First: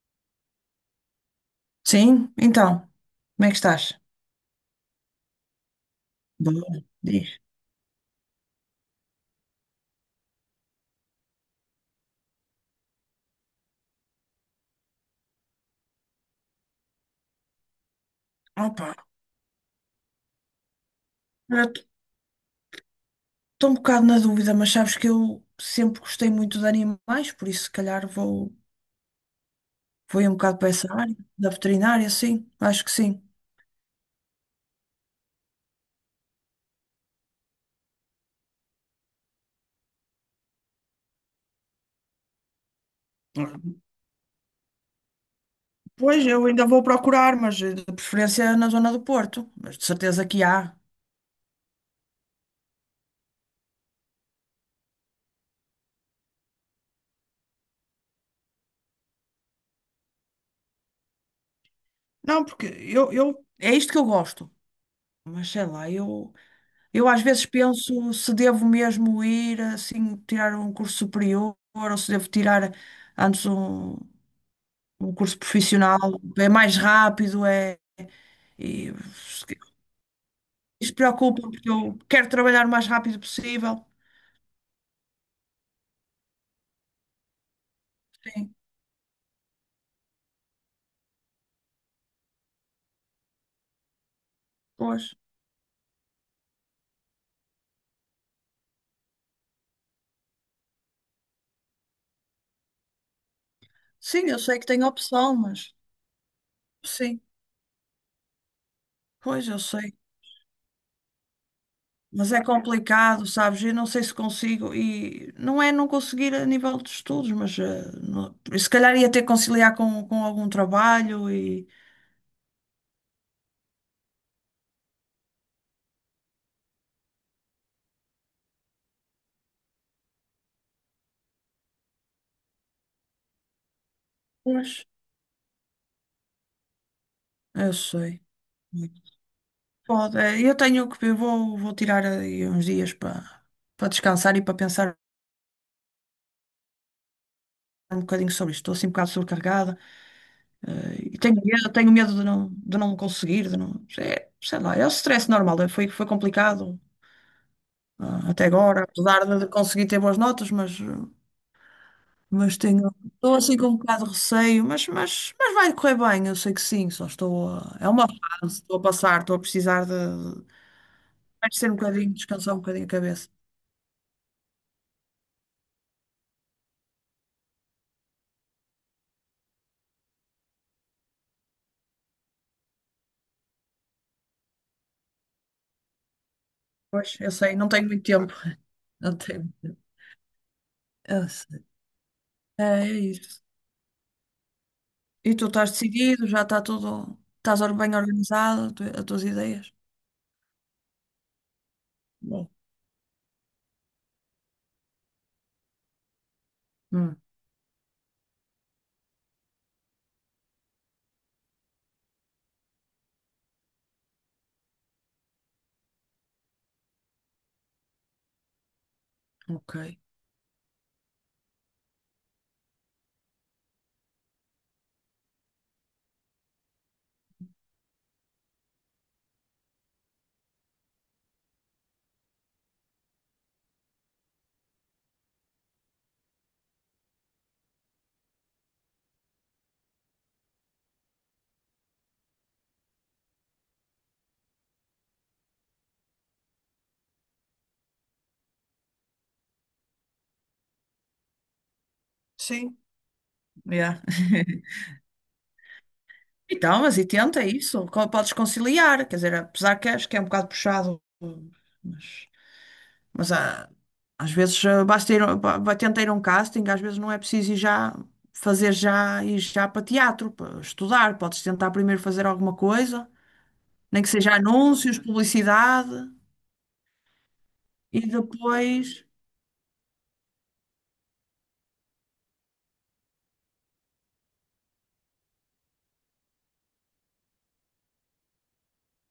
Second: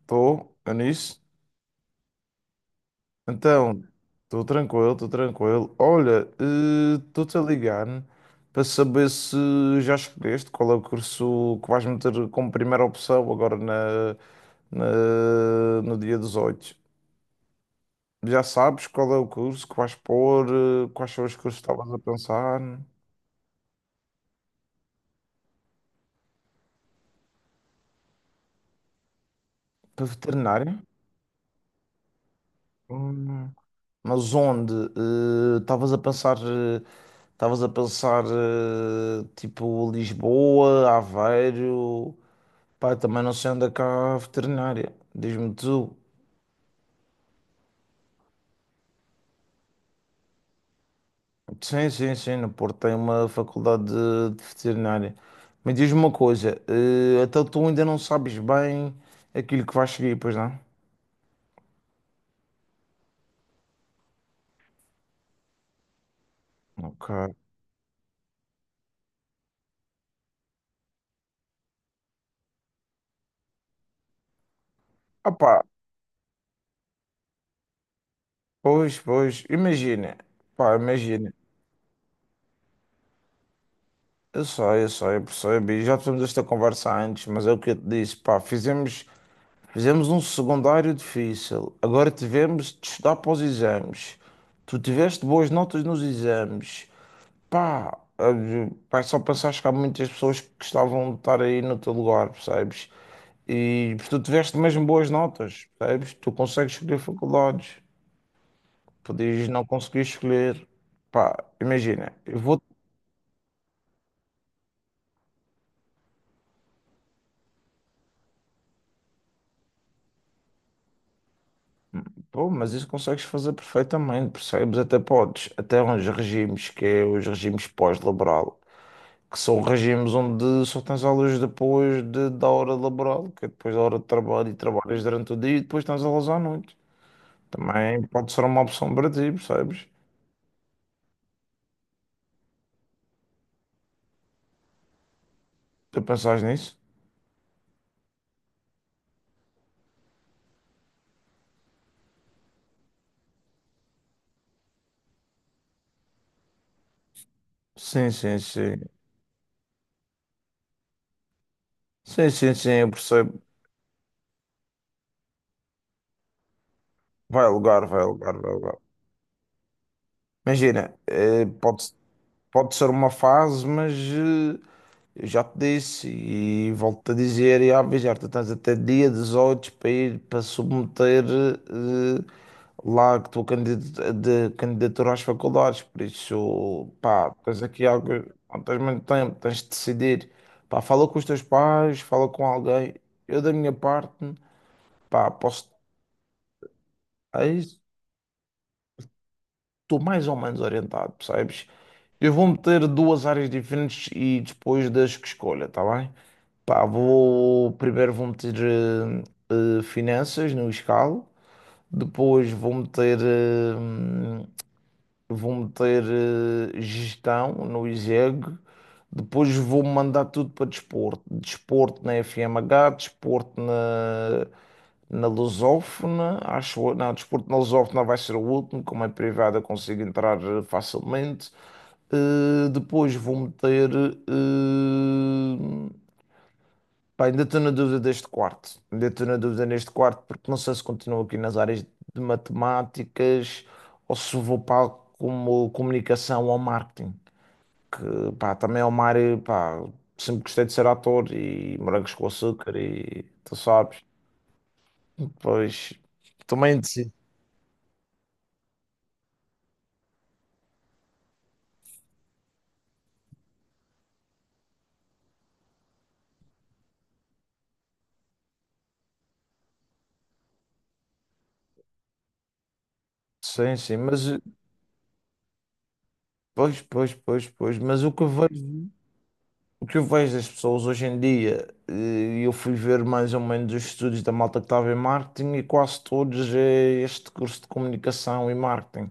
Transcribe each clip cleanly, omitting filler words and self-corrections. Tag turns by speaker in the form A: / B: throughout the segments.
A: Estou, Anis?
B: Sim, então, como é que
A: Então,
B: estás?
A: estou tranquilo, estou tranquilo. Olha,
B: Boa,
A: estou-te a
B: diz.
A: ligar para saber se já escolheste qual é o curso que vais meter como primeira opção agora no dia 18. Já sabes
B: Opa,
A: qual é o curso que vais pôr, quais são os cursos que estavas a pensar?
B: estou um bocado na dúvida, mas sabes que eu sempre gostei muito de animais, por isso se calhar vou,
A: Para
B: vou ir um bocado para
A: veterinária?
B: essa área, da veterinária, sim, acho que sim.
A: Hum. Mas onde? Estavas a pensar, tipo Lisboa, Aveiro? Pá, também não sei onde é que há a veterinária. Diz-me tu.
B: Pois, eu ainda vou procurar, mas de preferência na zona do Porto, mas de certeza que há.
A: Sim, sim, sim, no Porto tem uma faculdade de veterinária. Mas diz-me uma coisa, então tu ainda não sabes bem aquilo que vais seguir, pois não?
B: Não, porque eu. É isto que eu gosto, mas sei lá. Eu às
A: Ok.
B: vezes penso se devo mesmo ir assim tirar um curso superior ou se devo tirar antes um
A: Ah
B: curso
A: pá,
B: profissional. É mais rápido, é. E,
A: pois, pois, imagina, pá,
B: isso
A: imagina.
B: preocupa porque eu quero trabalhar o mais rápido possível.
A: Eu sei, eu sei, eu percebo. E já tivemos esta conversa antes, mas é o que eu te disse, pá,
B: Sim,
A: fizemos um secundário difícil. Agora tivemos de estudar para os exames. Tu
B: pois.
A: tiveste boas notas nos exames. Pá, olha, pá, só pensaste que há muitas pessoas que gostavam de estar aí no teu lugar, percebes? E mas tu
B: Sim, eu
A: tiveste
B: sei que
A: mesmo
B: tenho
A: boas
B: opção,
A: notas,
B: mas
A: percebes? Tu consegues escolher
B: sim,
A: faculdades, podias
B: pois eu
A: não
B: sei.
A: conseguir escolher. Pá, imagina,
B: Mas
A: eu
B: é
A: vou.
B: complicado, sabes? Eu não sei se consigo. E não é não conseguir a nível de estudos, mas se calhar ia ter que conciliar com algum trabalho e.
A: Pô, mas isso consegues fazer perfeitamente, percebes? Até podes. Até uns regimes, que é os regimes pós-laboral, que são regimes onde só tens aulas depois da hora laboral, que é depois da hora de trabalho e
B: Pois,
A: trabalhas durante o dia e depois tens aulas à noite.
B: eu
A: Também
B: sei.
A: pode ser uma opção para ti, percebes?
B: Pode, é, eu tenho que ver, vou tirar aí uns dias para descansar e para pensar
A: Tu pensas nisso?
B: um bocadinho sobre isto. Estou assim um bocado sobrecarregada, e tenho medo de não, conseguir, de não, é, sei lá, é o stress normal, é, foi complicado,
A: Sim,
B: ah,
A: sim,
B: até
A: sim.
B: agora, apesar de conseguir ter boas notas, mas, eh,
A: Sim, sim,
B: mas
A: sim, eu
B: tenho, estou
A: percebo.
B: assim com um bocado de receio, mas vai correr bem, eu sei que sim, só
A: Vai
B: estou a,
A: alugar,
B: é
A: vai
B: uma
A: alugar, vai
B: fase,
A: alugar.
B: estou a passar, estou a precisar de,
A: Imagina,
B: vai ser um bocadinho, descansar um
A: pode
B: bocadinho a
A: ser uma
B: cabeça.
A: fase, mas eu já te disse e volto-te a dizer e a avisar, tu tens até dia 18 para ir para submeter eh, lá que estou de candidatura às faculdades, por isso,
B: Pois,
A: pá,
B: eu sei,
A: tens
B: não
A: aqui
B: tenho muito
A: algo,
B: tempo.
A: não tens muito
B: Não
A: tempo,
B: tenho muito
A: tens de
B: tempo.
A: decidir. Pá, fala com os
B: Eu
A: teus
B: sei.
A: pais, fala com
B: é
A: alguém. Eu,
B: isso.
A: da minha parte, pá,
B: E tu estás
A: posso.
B: decidido, já está tudo.
A: Aí,
B: Estás bem organizado, as tuas ideias?
A: estou mais ou menos orientado, percebes? Eu vou
B: Bom.
A: meter duas áreas diferentes e depois das que escolha, tá bem? Pá,
B: Hum,
A: vou. Primeiro vou meter finanças no escalo, depois vou meter gestão no ISEG, depois
B: ok.
A: vou mandar tudo para desporto. Desporto na FMH, desporto na Lusófona, acho eu. Não, desporto na Lusófona vai ser o último, como é privado eu consigo entrar facilmente. Depois vou meter. eh, Pá, ainda estou na dúvida deste quarto. Ainda estou na dúvida neste quarto, porque não sei se continuo aqui nas áreas de matemáticas ou se vou para como comunicação ou marketing. Que pá, também é uma área, pá, sempre gostei de ser ator e morangos com açúcar
B: Sim,
A: e tu sabes.
B: yeah.
A: Pois também
B: Então, mas e
A: sim,
B: tenta isso. Podes conciliar, quer dizer, apesar que acho que é um bocado puxado, mas, mas às vezes ah, basta ir, tenta ir a um casting, às vezes não é preciso ir já fazer já ir já para teatro, para estudar. Podes tentar primeiro fazer alguma coisa.
A: sim, sim,
B: Nem que
A: mas
B: seja anúncios, publicidade
A: pois, pois, pois, pois,
B: e
A: mas o que eu
B: depois.
A: vejo. O que eu vejo das pessoas hoje em dia, eu fui ver mais ou menos os estudos da malta que estava em marketing e quase todos é este curso de comunicação e marketing,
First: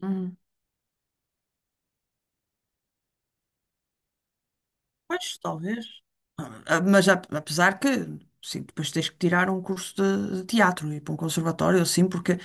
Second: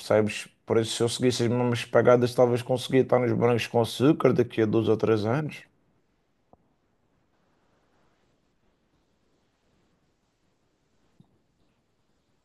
B: Hum,
A: Por isso, se eu seguisse as mesmas pegadas, talvez conseguia estar nos brancos com açúcar daqui a dois ou três
B: pois,
A: anos.
B: talvez. Ah, mas apesar que, sim, depois tens que tirar um curso de teatro e ir para um conservatório, assim, porque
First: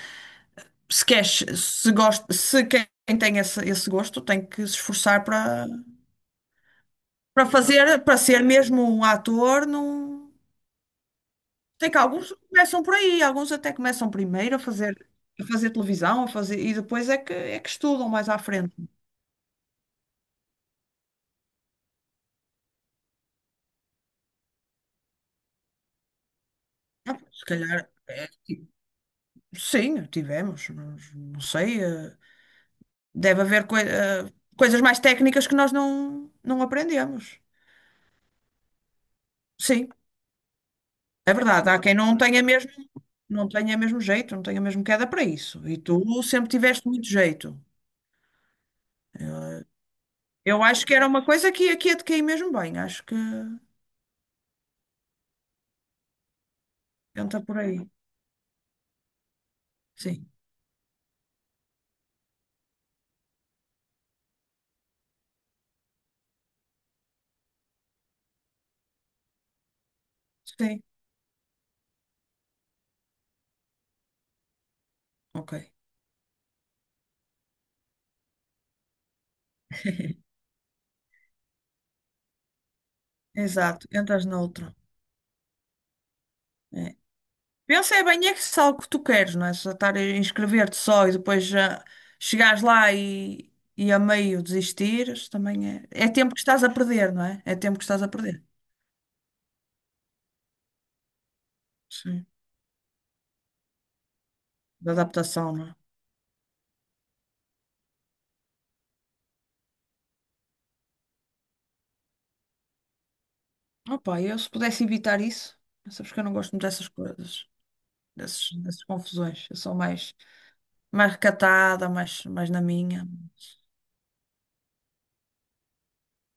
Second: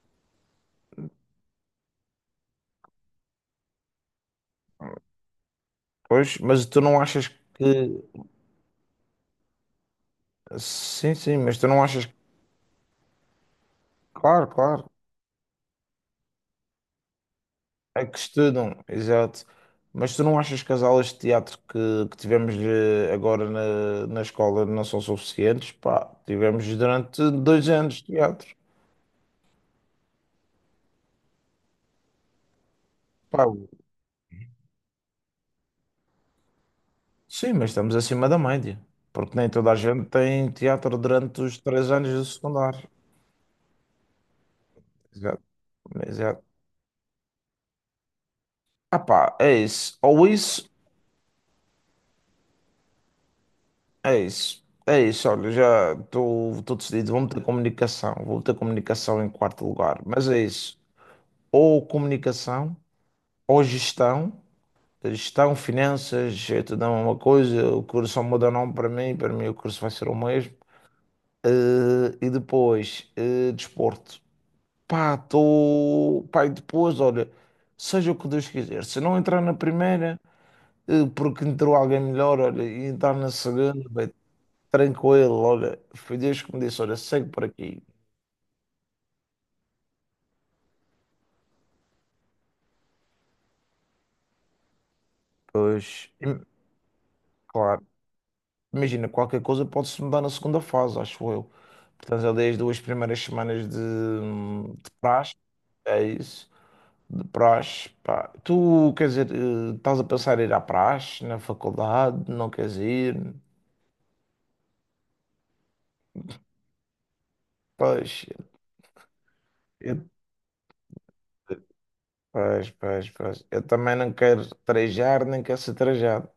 B: se queres, se gosta, se quem tem esse gosto tem que se esforçar para
A: Pois, mas tu não achas
B: para
A: que.
B: fazer, para ser mesmo um ator, não.
A: Sim, sim, mas tu não
B: Tem que
A: achas.
B: alguns começam por aí, alguns até começam
A: Claro,
B: primeiro
A: claro.
B: a fazer televisão, a fazer, e depois é que
A: É
B: estudam
A: que
B: mais à frente.
A: estudam, exato. Mas tu não achas que as aulas de teatro que tivemos agora na escola não são suficientes? Pá, tivemos
B: Ah,
A: durante
B: se
A: dois
B: calhar,
A: anos de
B: é,
A: teatro.
B: tipo, sim, tivemos, mas não sei, deve
A: Pá,
B: haver coisas mais técnicas que nós não aprendemos.
A: sim, mas estamos acima da média. Porque nem toda a
B: Sim,
A: gente tem teatro
B: é
A: durante os
B: verdade. Há
A: três
B: quem
A: anos
B: não
A: do
B: tenha mesmo,
A: secundário.
B: não tenha mesmo jeito, não tenha mesmo queda para
A: Exato.
B: isso. E tu
A: Exato.
B: sempre tiveste muito jeito.
A: Ah pá, é isso. Ou
B: Eu
A: isso,
B: acho que era uma coisa que aqui ia te cair mesmo bem. Acho que
A: é isso. É isso, olha, já estou decidido. Vou meter
B: entra por aí.
A: comunicação. Vou meter comunicação em quarto lugar. Mas
B: Sim,
A: é isso. Ou comunicação ou gestão, gestão, finanças, gestão é uma coisa, o curso só muda o nome para mim o curso vai ser o mesmo.
B: sim,
A: Eh, e depois, desporto. Pá,
B: ok.
A: tô... Pá, e depois, olha, seja o que Deus quiser. Se não entrar na primeira, porque entrou alguém melhor, olha, e entrar na
B: Exato,
A: segunda, bem,
B: entras noutra.
A: tranquilo, olha, foi Deus que me disse,
B: É.
A: olha, segue por aqui.
B: Pensa é bem é que se é algo que tu queres, não é? Só estar a inscrever-te só e depois ah, chegares lá e a meio desistires, também é. É
A: Pois,
B: tempo que estás a perder, não é? É tempo que
A: claro.
B: estás a perder.
A: Imagina, qualquer coisa pode-se mudar na segunda fase, acho eu. Portanto,
B: Sim.
A: eu dei as 2 primeiras semanas de
B: Da
A: praxe,
B: adaptação, não é?
A: é isso, de praxe. Pá. Tu, quer dizer, estás a pensar em ir à praxe, na faculdade, não queres ir?
B: Opa, eu se pudesse evitar isso, sabes que eu não gosto muito dessas coisas,
A: Pois,
B: dessas confusões. Eu sou
A: eu,
B: mais recatada, mais na
A: pois,
B: minha.
A: pois, pois. Eu também não quero trajar, nem quero ser trajado.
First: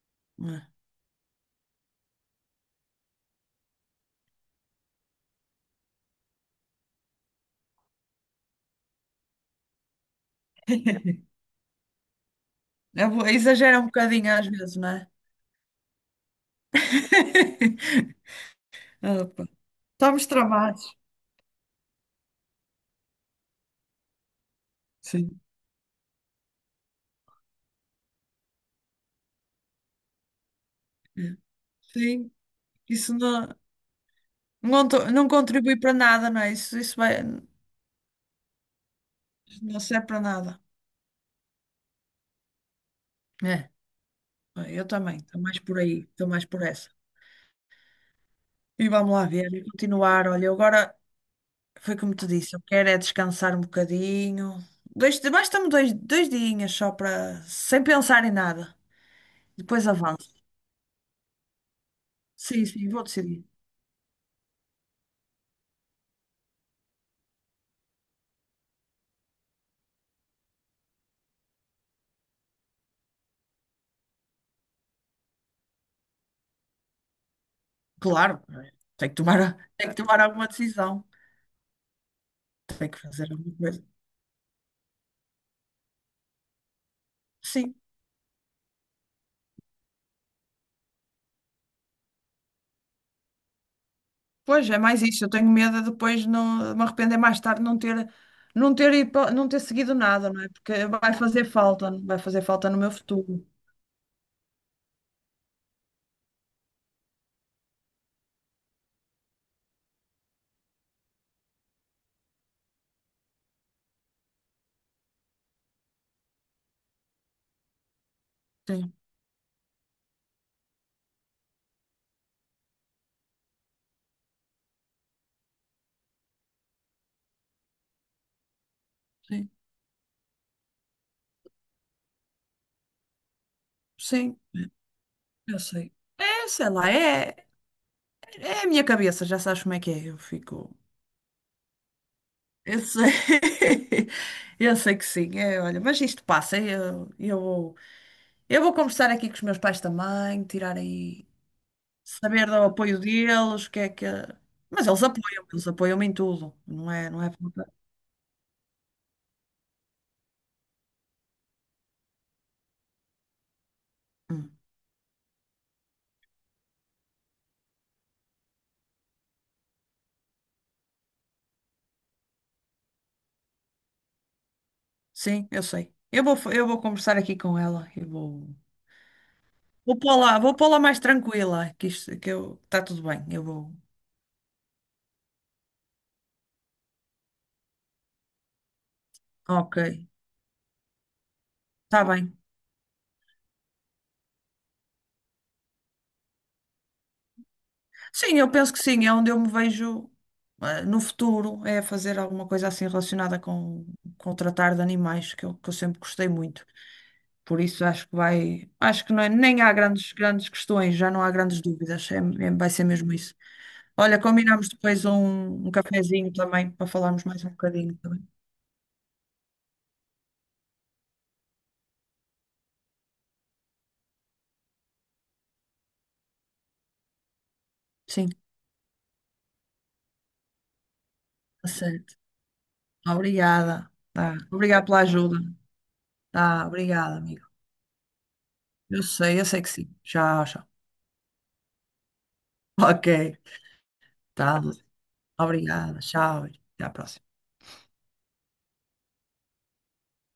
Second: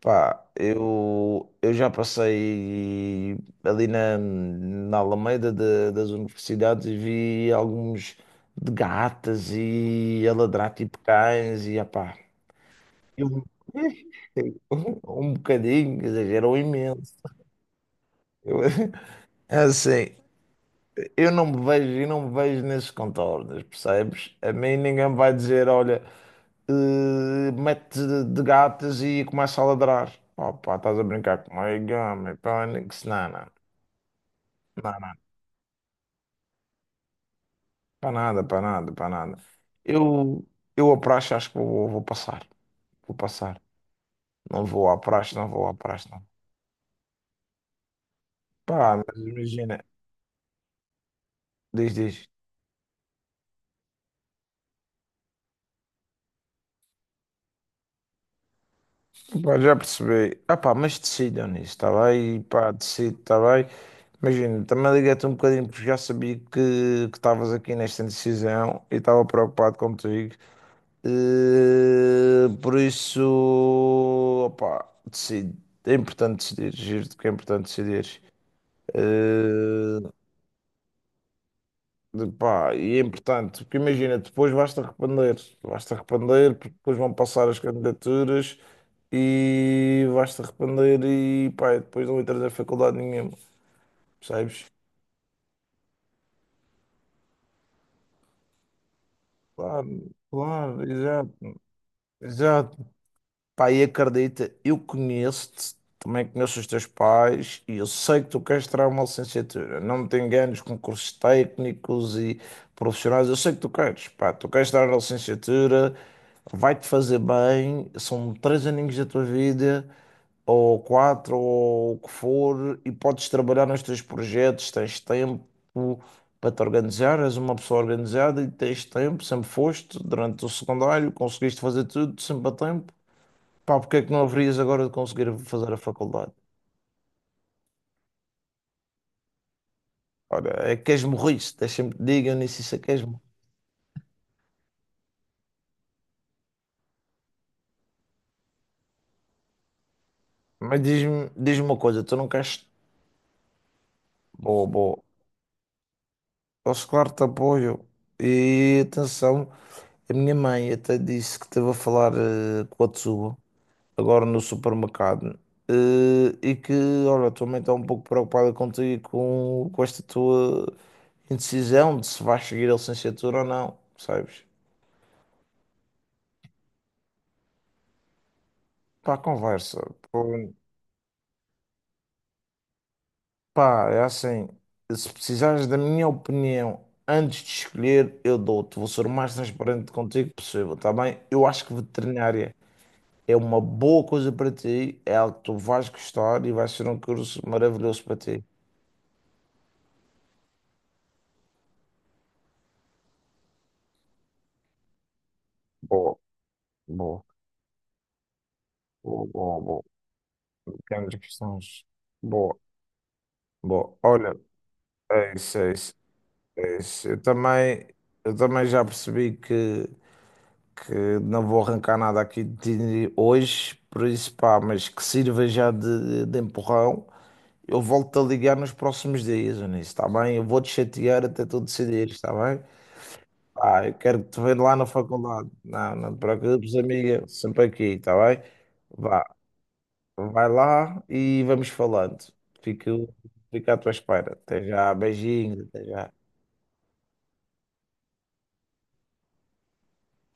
A: Pá,
B: Não é?
A: eu já passei ali na Alameda das universidades e vi alguns de gatas e a ladrar tipo cães e apá,
B: Eu
A: eu,
B: exagero um bocadinho às vezes, não é?
A: um bocadinho, exagerou imenso. Eu,
B: Opa,
A: assim,
B: estamos tramados.
A: eu não me vejo, eu não me vejo nesses contornos, percebes? A mim ninguém me vai
B: Sim.
A: dizer, olha, mete de gatas e começa a ladrar. Pá, pá, estás a brincar comigo,
B: Sim.
A: homem, pânico,
B: Isso
A: não, não,
B: não,
A: não,
B: não
A: não,
B: contribui para nada, não é? Isso vai,
A: para nada, para nada, para nada.
B: não serve para
A: Eu,
B: nada.
A: eu à praxe acho que vou, vou passar, vou passar.
B: É,
A: Não
B: eu
A: vou à
B: também,
A: praxe,
B: estou
A: não
B: mais
A: vou à
B: por aí,
A: praxe, não.
B: estou mais por essa. E
A: Pá,
B: vamos
A: mas
B: lá ver, e
A: imagina,
B: continuar. Olha, eu agora foi
A: diz,
B: como te
A: diz.
B: disse, eu quero é descansar um bocadinho. Basta-me dois dias só para, sem pensar em nada.
A: Pá, já
B: Depois avanço.
A: percebi. Ah pá, mas decidam nisso, está bem?
B: Sim,
A: Pá,
B: sim, vou
A: decido, está
B: decidir.
A: bem? Imagina, também liguei-te um bocadinho porque já sabia que estavas aqui nesta decisão e estava preocupado contigo. Por isso, opá, decido. É importante decidir, giro-te que é importante decidir.
B: Claro, tenho que tomar alguma decisão.
A: De pá,
B: Tenho
A: e
B: que
A: é
B: fazer alguma
A: importante, porque
B: coisa.
A: imagina, depois vais-te arrepender, porque depois vão passar as
B: Sim.
A: candidaturas e vais-te arrepender e pá, e depois não entras na faculdade nenhuma, percebes?
B: Pois, é mais isso. Eu tenho medo de depois não, de me arrepender mais tarde não ter, não ter, ido não ter seguido
A: Claro,
B: nada, não é?
A: claro,
B: Porque
A: exato,
B: vai fazer falta no
A: exato.
B: meu futuro.
A: Pá, e acredita, eu conheço-te, também conheço os teus pais e eu sei que tu queres tirar uma licenciatura. Não me te enganes com cursos técnicos e profissionais, eu sei que tu queres, pá, tu queres tirar a licenciatura, vai-te fazer bem, são três
B: Sim,
A: aninhos da tua vida, ou quatro, ou o que for, e podes trabalhar nos teus projetos, tens tempo para te organizar, és uma pessoa organizada e tens tempo, sempre
B: sim,
A: foste, durante o secundário, conseguiste fazer tudo sempre a tempo. Pá, porque é que não
B: sim,
A: haverias agora de conseguir
B: eu
A: fazer a
B: sei.
A: faculdade?
B: É, sei lá, é, a minha cabeça, já sabes como é que é. Eu
A: Ora,
B: fico.
A: é que és morriste, deixa-me que te diga, eu nem sei se
B: Eu
A: é que és
B: sei, eu sei que sim, é, olha, mas isto passa. É, eu vou conversar aqui com os meus pais também, tirar
A: Mas
B: aí,
A: diz me uma coisa, tu não
B: saber do
A: queres.
B: apoio deles, o que é que.
A: Boa,
B: Mas
A: boa.
B: eles apoiam-me em tudo,
A: Posso,
B: não é,
A: claro, te
B: não é?
A: apoio. E atenção, a minha mãe até disse que esteve a falar com a Tsuba, agora no
B: Hum,
A: supermercado, eh, e que, olha, a tua mãe está um pouco preocupada contigo e com esta tua indecisão de se vais seguir a licenciatura ou não, sabes?
B: Sim, eu sei. Eu vou conversar aqui com ela. Eu vou,
A: Pá, conversa.
B: vou pô-la mais tranquila, que isto, que eu, está tudo bem. Eu vou.
A: Pá, é assim, se precisares da minha opinião antes de escolher, eu dou-te. Vou ser o mais
B: Ok,
A: transparente contigo possível, tá bem? Eu acho que
B: está bem.
A: veterinária é uma boa coisa para ti, é algo que tu vais gostar e vai ser um curso maravilhoso para
B: Sim,
A: ti.
B: eu penso que sim, é onde eu me vejo ah, no futuro, é fazer alguma coisa assim relacionada com o tratar de animais, que eu sempre
A: Boa,
B: gostei muito.
A: boa,
B: Por isso acho que vai, acho que não
A: boa, boa,
B: nem há
A: boa,
B: grandes questões, já
A: Grandes
B: não há grandes
A: questões.
B: dúvidas, é,
A: Boa.
B: vai ser mesmo isso.
A: Bom,
B: Olha,
A: olha,
B: combinamos depois
A: é isso,
B: um
A: é isso,
B: cafezinho também
A: é
B: para
A: isso.
B: falarmos mais um bocadinho, tá.
A: Eu também já percebi que não vou arrancar nada aqui de hoje, por isso pá, mas que sirva já de empurrão. Eu volto a
B: Sim.
A: ligar nos próximos dias, Eunice, está bem? Eu vou te chatear até tu
B: Tá
A: decidir,
B: certo.
A: está bem? Ah,
B: Obrigada.
A: eu quero que
B: Tá.
A: te veja lá
B: Obrigada
A: na
B: pela ajuda.
A: faculdade. Não, não te
B: Tá,
A: preocupes,
B: obrigada,
A: amiga,
B: amigo.
A: sempre aqui, está bem? Vá,
B: Eu sei que sim. Tchau,
A: vai
B: tchau.
A: lá e vamos falando.
B: Ok.
A: Fico, fico à tua espera.
B: Tá.
A: Até já, beijinhos, até
B: Obrigada.
A: já.
B: Tchau. Até a próxima.